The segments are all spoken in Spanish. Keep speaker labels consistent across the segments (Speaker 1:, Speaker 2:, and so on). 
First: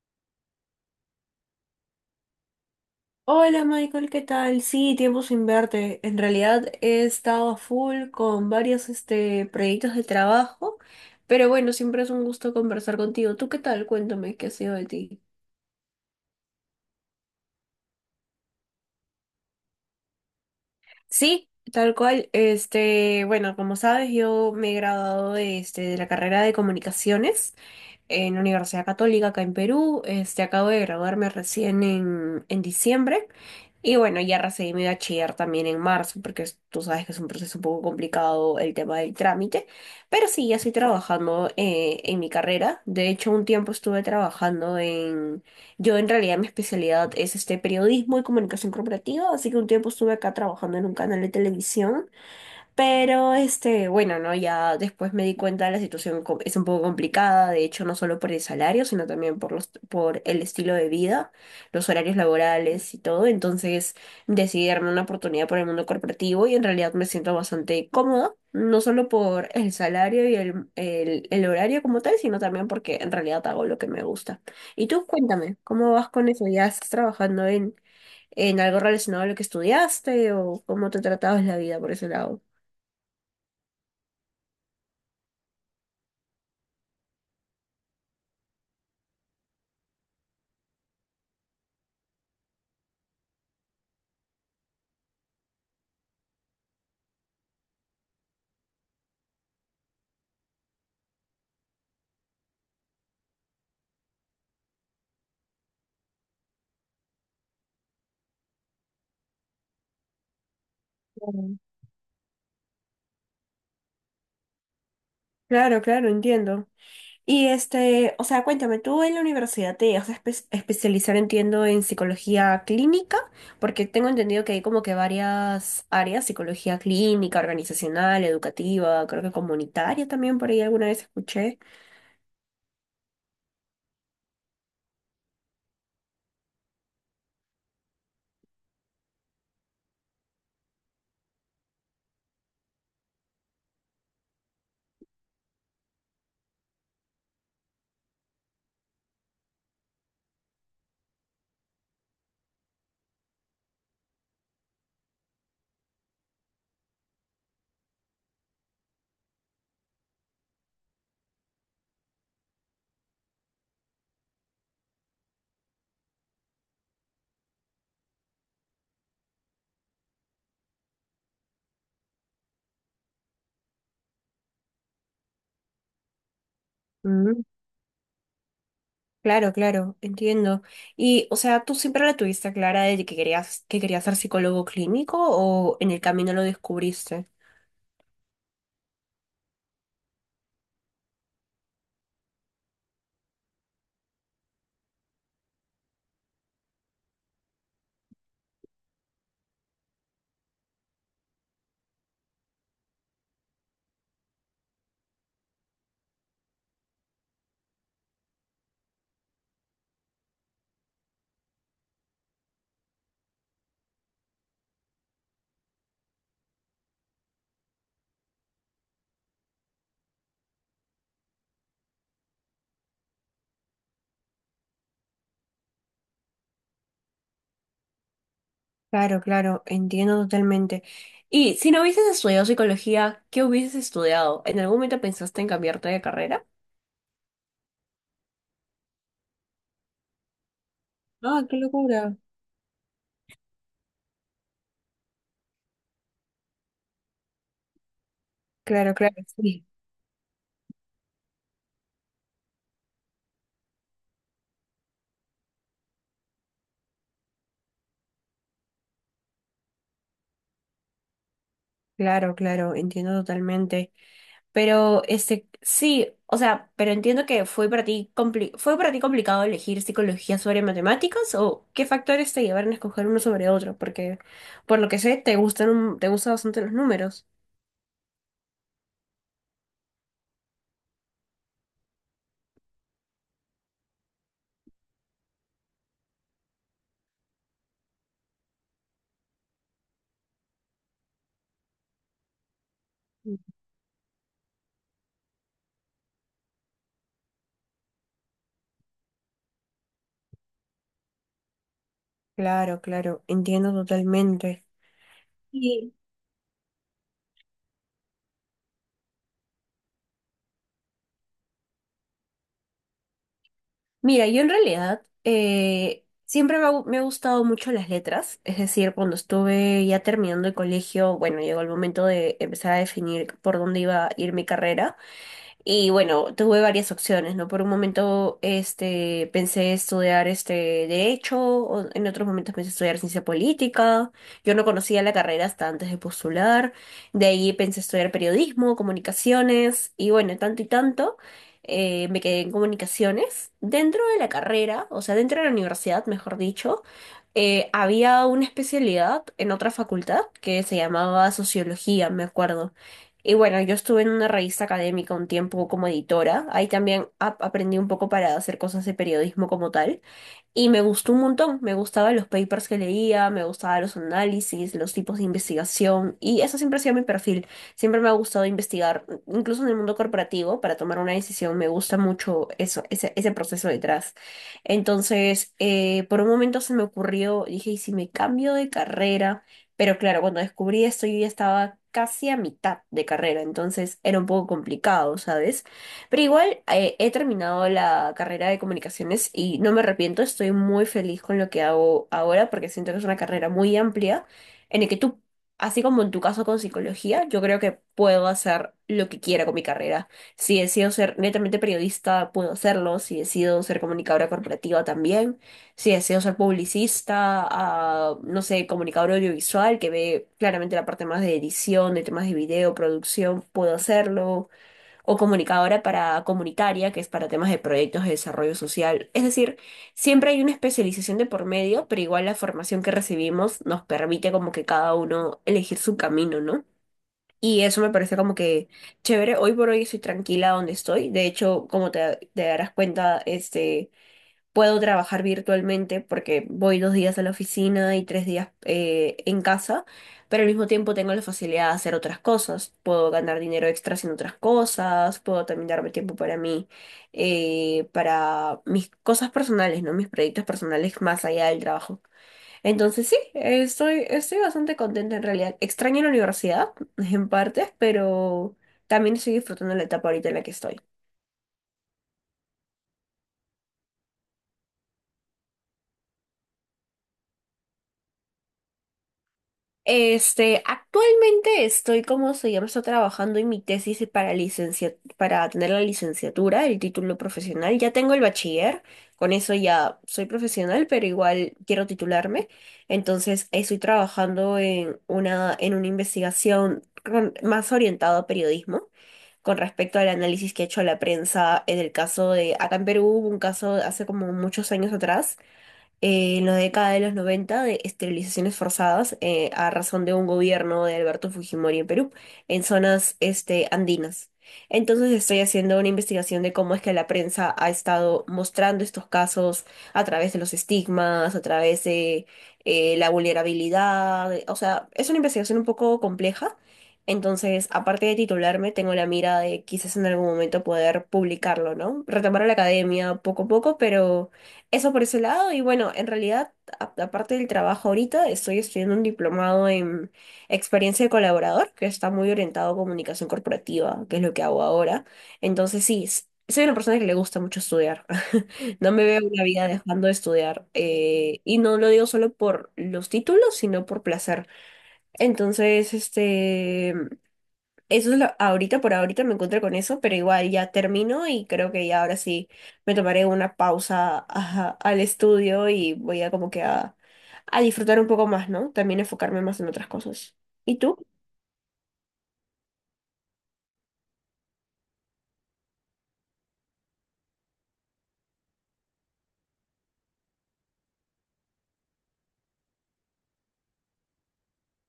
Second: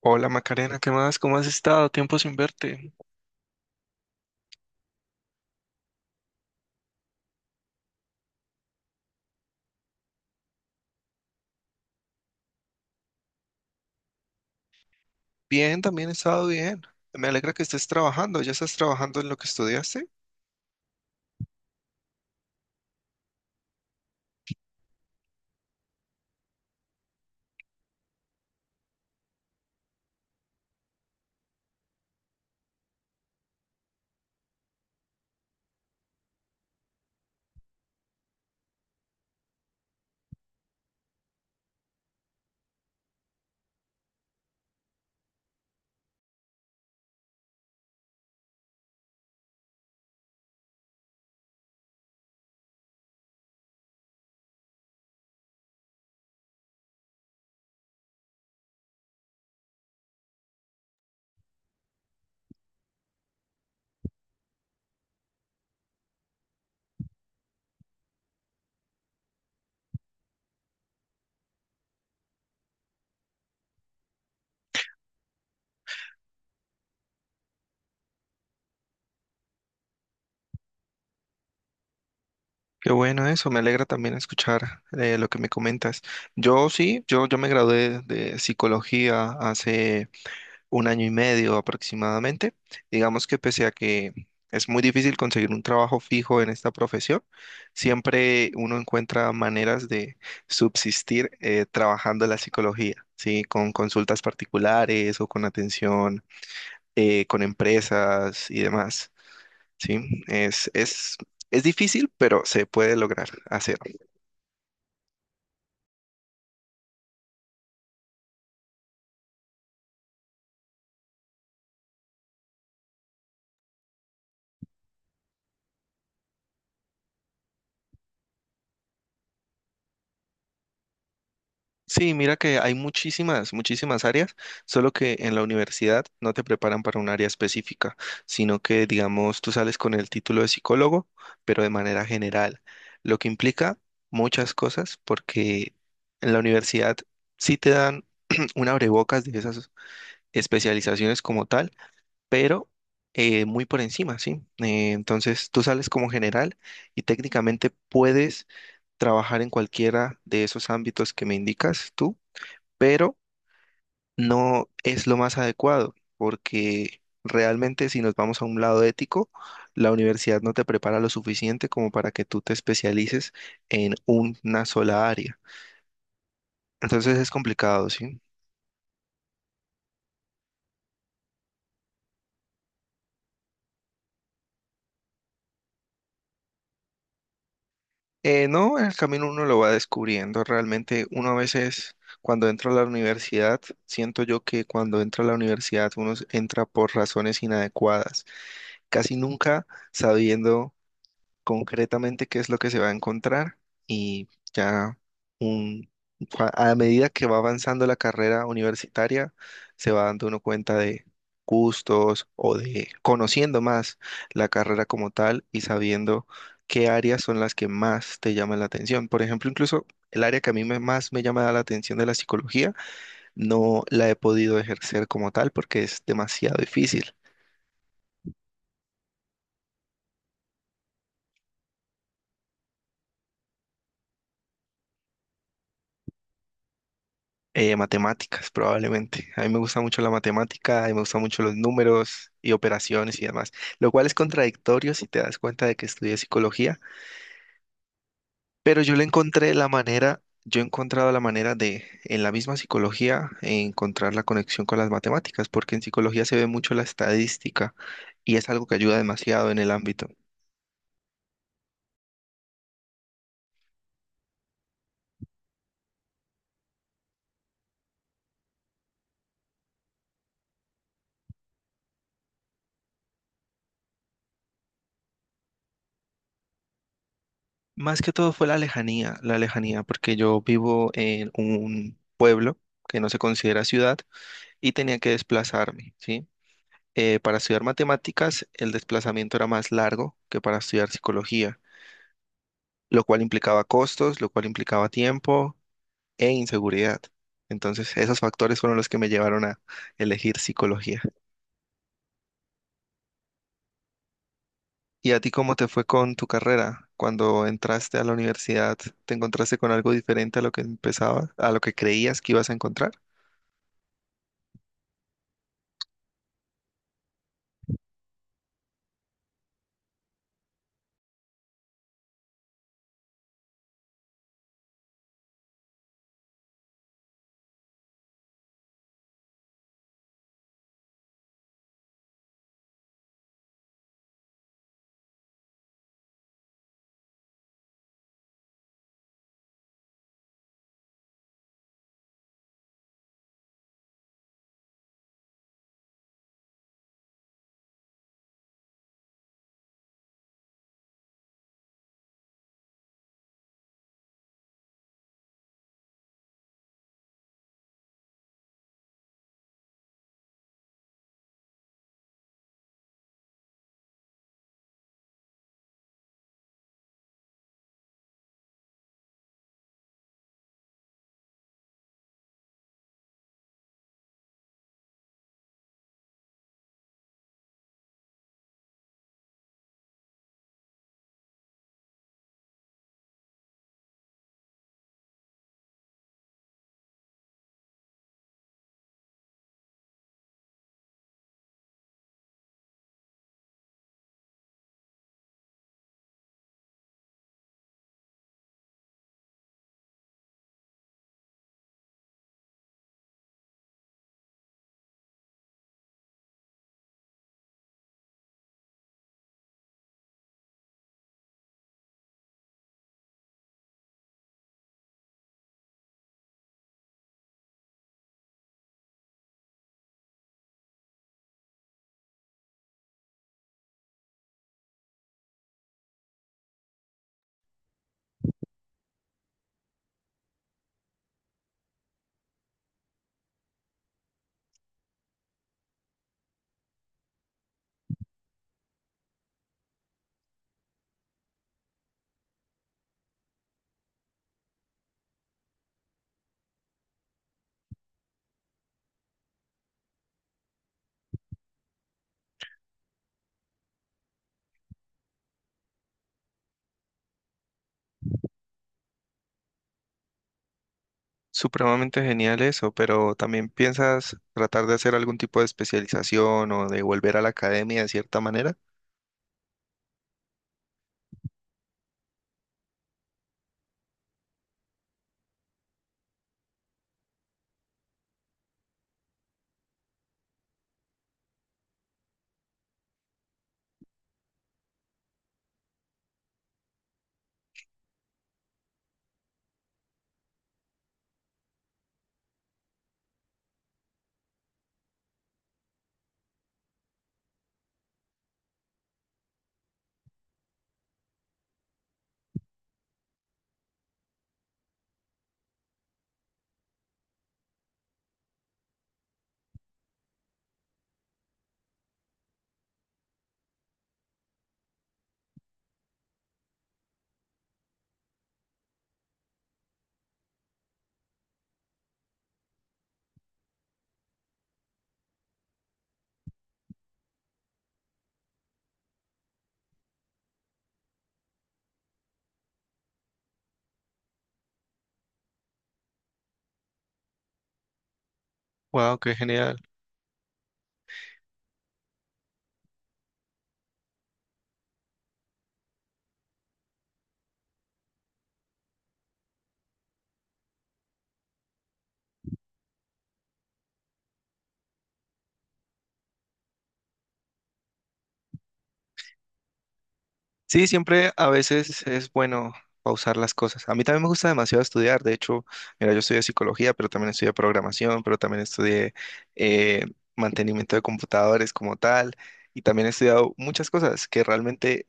Speaker 1: Hola Macarena, ¿qué más? ¿Cómo has estado? Tiempo sin verte.
Speaker 2: Hola Michael, ¿qué tal? Sí, tiempo sin verte. En realidad he estado a full con varios proyectos de trabajo, pero bueno, siempre es un gusto conversar contigo. ¿Tú qué tal? Cuéntame, ¿qué ha sido de ti?
Speaker 1: Bien, también he estado bien. Me alegra que estés trabajando. ¿Ya estás trabajando en lo que estudiaste?
Speaker 2: Sí, tal cual, bueno, como sabes, yo me he graduado de la carrera de comunicaciones en la Universidad Católica acá en Perú. Acabo de graduarme recién en diciembre. Y bueno, ya recibí mi bachiller también en marzo, porque tú sabes que es un proceso un poco complicado el tema del trámite, pero sí, ya estoy trabajando en mi carrera. De hecho, un tiempo estuve trabajando. Yo en realidad mi especialidad es periodismo y comunicación corporativa, así que un tiempo estuve acá trabajando en un canal de televisión. Pero bueno, ¿no? Ya después me di cuenta de la situación, es un poco complicada. De hecho, no solo por el salario, sino también por el estilo de vida, los horarios laborales y todo. Entonces decidí darme una oportunidad por el mundo corporativo y en realidad me siento bastante cómoda, no solo por el salario y el horario como tal, sino también porque en realidad hago lo que me gusta. Y tú, cuéntame, ¿cómo vas con eso? ¿Ya estás trabajando en algo relacionado a lo que estudiaste o cómo te tratabas la vida por ese lado?
Speaker 1: Qué bueno eso, me alegra también escuchar lo que me comentas. Yo me gradué de psicología hace un año y medio aproximadamente. Digamos que pese a que es muy difícil conseguir un trabajo fijo en esta profesión, siempre uno encuentra maneras de subsistir trabajando la psicología, ¿sí? Con consultas particulares o con atención con empresas y demás, ¿sí? Es, es,
Speaker 2: Mm.
Speaker 1: es difícil, pero se puede lograr hacer.
Speaker 2: Claro, claro, entiendo. Y o sea, cuéntame, tú en la universidad te vas a especializar, entiendo, en psicología clínica, porque tengo entendido que hay como que varias áreas: psicología clínica, organizacional, educativa, creo que comunitaria también, por ahí alguna vez escuché.
Speaker 1: Sí, mira que hay muchísimas áreas, solo que en la universidad no te preparan para un área específica, sino que, digamos, tú sales con el título de psicólogo, pero de manera general, lo que implica muchas cosas, porque en la universidad sí te dan un abrebocas de esas especializaciones como tal, pero muy por encima, ¿sí? Entonces tú sales como general y técnicamente puedes trabajar en cualquiera de esos ámbitos que me indicas tú, pero no es lo más adecuado, porque realmente si nos vamos a un lado ético, la universidad no te prepara lo suficiente como para que tú te especialices en una sola área. Entonces es
Speaker 2: Mm,
Speaker 1: complicado, ¿sí?
Speaker 2: claro, claro, entiendo. Y, o sea, ¿tú siempre la tuviste clara de que querías ser psicólogo clínico o en el camino lo descubriste?
Speaker 1: No, en el camino uno lo va descubriendo. Realmente uno a veces, cuando entra a la universidad, siento yo que cuando entra a la universidad entra por razones inadecuadas, casi nunca sabiendo concretamente qué es lo que se va a encontrar y ya un, a medida que va avanzando la carrera universitaria, se va dando uno cuenta de gustos o de conociendo más la carrera como tal y sabiendo qué áreas son las que más te llaman la atención. Por ejemplo, incluso el área que a más me llama la atención de la psicología, no la he podido ejercer como tal porque es demasiado difícil.
Speaker 2: Claro, claro, entiendo totalmente. Y si no hubieses estudiado psicología, ¿qué hubieses estudiado? ¿En algún momento pensaste en cambiarte de carrera?
Speaker 1: Matemáticas, probablemente. A mí me gusta mucho la matemática, y me gustan mucho
Speaker 2: Ah,
Speaker 1: los
Speaker 2: qué locura.
Speaker 1: números y operaciones y demás, lo cual es contradictorio si te das cuenta de que estudié psicología, pero yo
Speaker 2: Claro,
Speaker 1: le
Speaker 2: claro,
Speaker 1: encontré
Speaker 2: sí.
Speaker 1: la manera, yo he encontrado la manera de, en la misma psicología, encontrar la conexión con las matemáticas, porque en psicología se ve mucho la estadística y es algo que ayuda demasiado en el ámbito.
Speaker 2: Claro, claro, entiendo totalmente. Pero sí, o sea, pero entiendo que fue para ti fue para ti complicado elegir psicología sobre matemáticas o qué factores te llevaron a escoger uno sobre otro, porque por lo que sé te gustan bastante los números.
Speaker 1: Más que todo fue la lejanía, porque yo vivo en un pueblo que no se considera ciudad y tenía que desplazarme, ¿sí? Para estudiar matemáticas, el desplazamiento era más largo que para estudiar psicología, lo cual implicaba costos, lo cual implicaba tiempo e inseguridad. Entonces, esos factores fueron los que me llevaron a elegir psicología.
Speaker 2: Claro, claro, entiendo totalmente.
Speaker 1: ¿Y a ti cómo te fue con tu carrera? Cuando entraste a la universidad, ¿te encontraste con algo diferente a lo que empezabas, a lo que creías que ibas a encontrar?
Speaker 2: Mira, yo en realidad siempre me ha gustado mucho las letras. Es decir, cuando estuve ya terminando el colegio, bueno, llegó el momento de empezar a definir por dónde iba a ir mi carrera. Y bueno, tuve varias opciones, ¿no? Por un momento pensé estudiar derecho, o en otros momentos pensé estudiar ciencia política. Yo no conocía la carrera hasta antes de postular. De ahí pensé estudiar periodismo, comunicaciones y bueno, tanto y tanto. Me quedé en comunicaciones. Dentro de la carrera, o sea, dentro de la universidad, mejor dicho, había una especialidad en otra facultad que se llamaba sociología, me acuerdo. Y bueno, yo estuve en una revista académica un tiempo como editora. Ahí también aprendí un poco para hacer cosas de periodismo como tal. Y me gustó un montón, me gustaban los papers que leía, me gustaban los análisis, los tipos de investigación, y eso siempre ha sido mi perfil. Siempre me ha gustado investigar, incluso en el mundo corporativo, para tomar una decisión, me gusta mucho eso, ese proceso detrás. Entonces, por un momento se me ocurrió, dije, ¿y si me cambio de carrera? Pero claro, cuando descubrí esto, yo ya estaba casi a mitad de carrera, entonces era un poco complicado, ¿sabes? Pero igual he terminado la carrera de comunicaciones y no me arrepiento. Estoy muy feliz con lo que hago ahora porque siento que es una carrera muy amplia en el que tú, así como en tu caso con psicología, yo creo que puedo hacer lo que quiera con mi carrera. Si decido ser netamente periodista, puedo hacerlo. Si decido ser comunicadora corporativa también. Si deseo ser publicista, ah, no sé, comunicador audiovisual, que ve claramente la parte más de edición, de temas de video, producción, puedo hacerlo, o comunicadora para comunitaria, que es para temas de proyectos de desarrollo social. Es decir, siempre hay una especialización de por medio, pero igual la formación que recibimos nos permite como que cada uno elegir su camino, ¿no? Y eso me parece como que chévere. Hoy por hoy estoy tranquila donde estoy. De hecho, como te darás cuenta, puedo trabajar virtualmente porque voy 2 días a la oficina y 3 días en casa, pero al mismo tiempo tengo la facilidad de hacer otras cosas. Puedo ganar dinero extra haciendo otras cosas, puedo también darme tiempo para mí, para mis cosas personales, ¿no? Mis proyectos personales más allá del trabajo. Entonces sí, estoy bastante contenta en realidad. Extraño la universidad en partes, pero también estoy disfrutando la etapa ahorita en la que estoy.
Speaker 1: Supremamente genial eso, pero también piensas tratar de hacer algún tipo de especialización o de volver a la academia de cierta manera.
Speaker 2: Actualmente estoy, como se llama, estoy trabajando en mi tesis y para licencia, para tener la licenciatura, el título profesional. Ya tengo el bachiller, con eso ya soy profesional, pero igual quiero titularme. Entonces, estoy trabajando en una investigación, más orientada a periodismo con respecto al análisis que ha hecho la prensa en el caso de, acá en Perú hubo un caso hace como muchos años atrás, en la década de los noventa, de esterilizaciones forzadas, a razón de un gobierno de Alberto Fujimori en Perú, en zonas andinas. Entonces estoy haciendo una investigación de cómo es que la prensa ha estado mostrando estos casos a través de los estigmas, a través de la vulnerabilidad. O sea, es una investigación un poco compleja. Entonces, aparte de titularme, tengo la mira de quizás en algún momento poder publicarlo, ¿no? Retomar a la academia poco a poco, pero eso por ese lado. Y bueno, en realidad, aparte del trabajo ahorita, estoy estudiando un diplomado en experiencia de colaborador, que está muy orientado a comunicación corporativa, que es lo que hago ahora. Entonces, sí, soy una persona que le gusta mucho estudiar. No
Speaker 1: Wow,
Speaker 2: me
Speaker 1: qué
Speaker 2: veo una
Speaker 1: genial.
Speaker 2: vida dejando de estudiar. Y no lo digo solo por los títulos, sino por placer. Entonces. Eso es lo, ahorita por ahorita me encuentro con eso, pero igual ya termino y creo que ya ahora sí me tomaré una pausa, ajá, al estudio y voy a como que a disfrutar un poco más, ¿no? También enfocarme más en otras cosas.
Speaker 1: Sí,
Speaker 2: ¿Y tú?
Speaker 1: siempre a veces es bueno pausar las cosas. A mí también me gusta demasiado estudiar. De hecho, mira, yo estudié psicología, pero también estudié programación, pero también estudié eh, mantenimiento de computadores como tal. Y también he estudiado muchas cosas que realmente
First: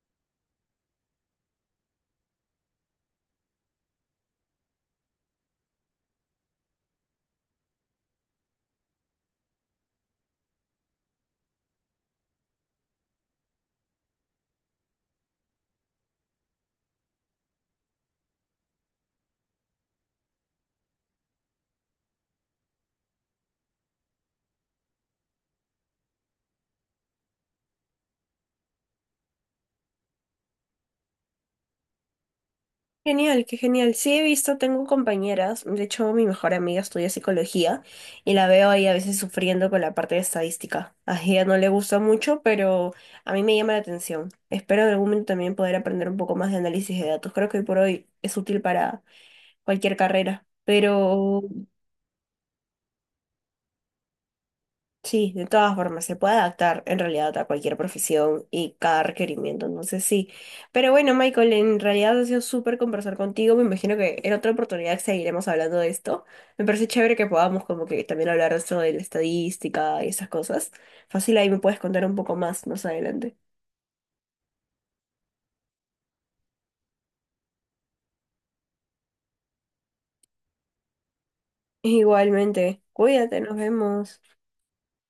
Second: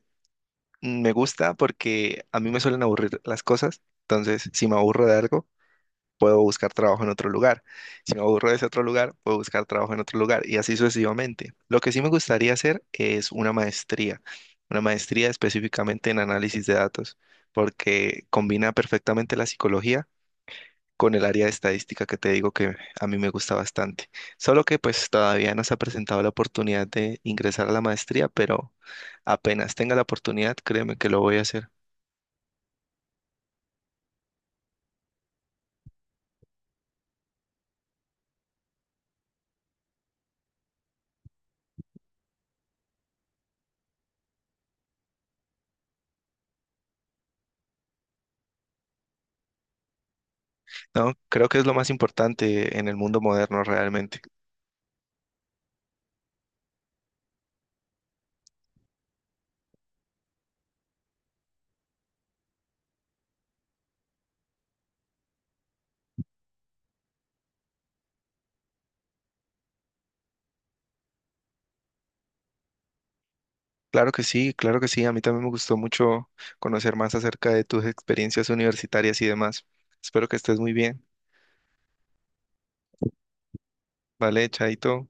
Speaker 1: me gusta porque a mí me suelen aburrir las cosas. Entonces, si me aburro de algo, puedo buscar trabajo en otro lugar. Si me aburro de ese otro lugar, puedo buscar trabajo en otro lugar y así sucesivamente. Lo que sí me gustaría hacer es una maestría específicamente en análisis de datos, porque combina perfectamente la psicología con el área de estadística que te digo que a mí me gusta bastante. Solo que pues todavía no se ha presentado la oportunidad de ingresar a la maestría, pero apenas tenga la oportunidad, créeme que lo voy a hacer.
Speaker 2: Genial, qué genial. Sí, he visto, tengo compañeras, de hecho mi mejor amiga estudia psicología y la veo ahí a veces sufriendo con la parte de estadística. A ella no le gusta mucho, pero a mí me llama la atención. Espero en algún momento también poder aprender un poco más de análisis de datos. Creo que hoy por hoy es útil para cualquier carrera.
Speaker 1: No,
Speaker 2: Pero
Speaker 1: creo que es lo más importante en el mundo moderno realmente.
Speaker 2: sí, de todas formas, se puede adaptar en realidad a cualquier profesión y cada requerimiento, entonces sí. Pero bueno, Michael, en realidad ha sido súper conversar contigo. Me imagino que en otra oportunidad seguiremos hablando de esto. Me parece chévere que podamos como que también hablar de esto de la estadística y esas cosas. Fácil, ahí me puedes contar un poco más, más adelante.
Speaker 1: Claro que sí, claro que sí. A mí también me gustó mucho conocer más acerca de tus experiencias universitarias y demás. Espero que estés muy bien.
Speaker 2: Igualmente, cuídate, nos vemos.
Speaker 1: Vale, chaito.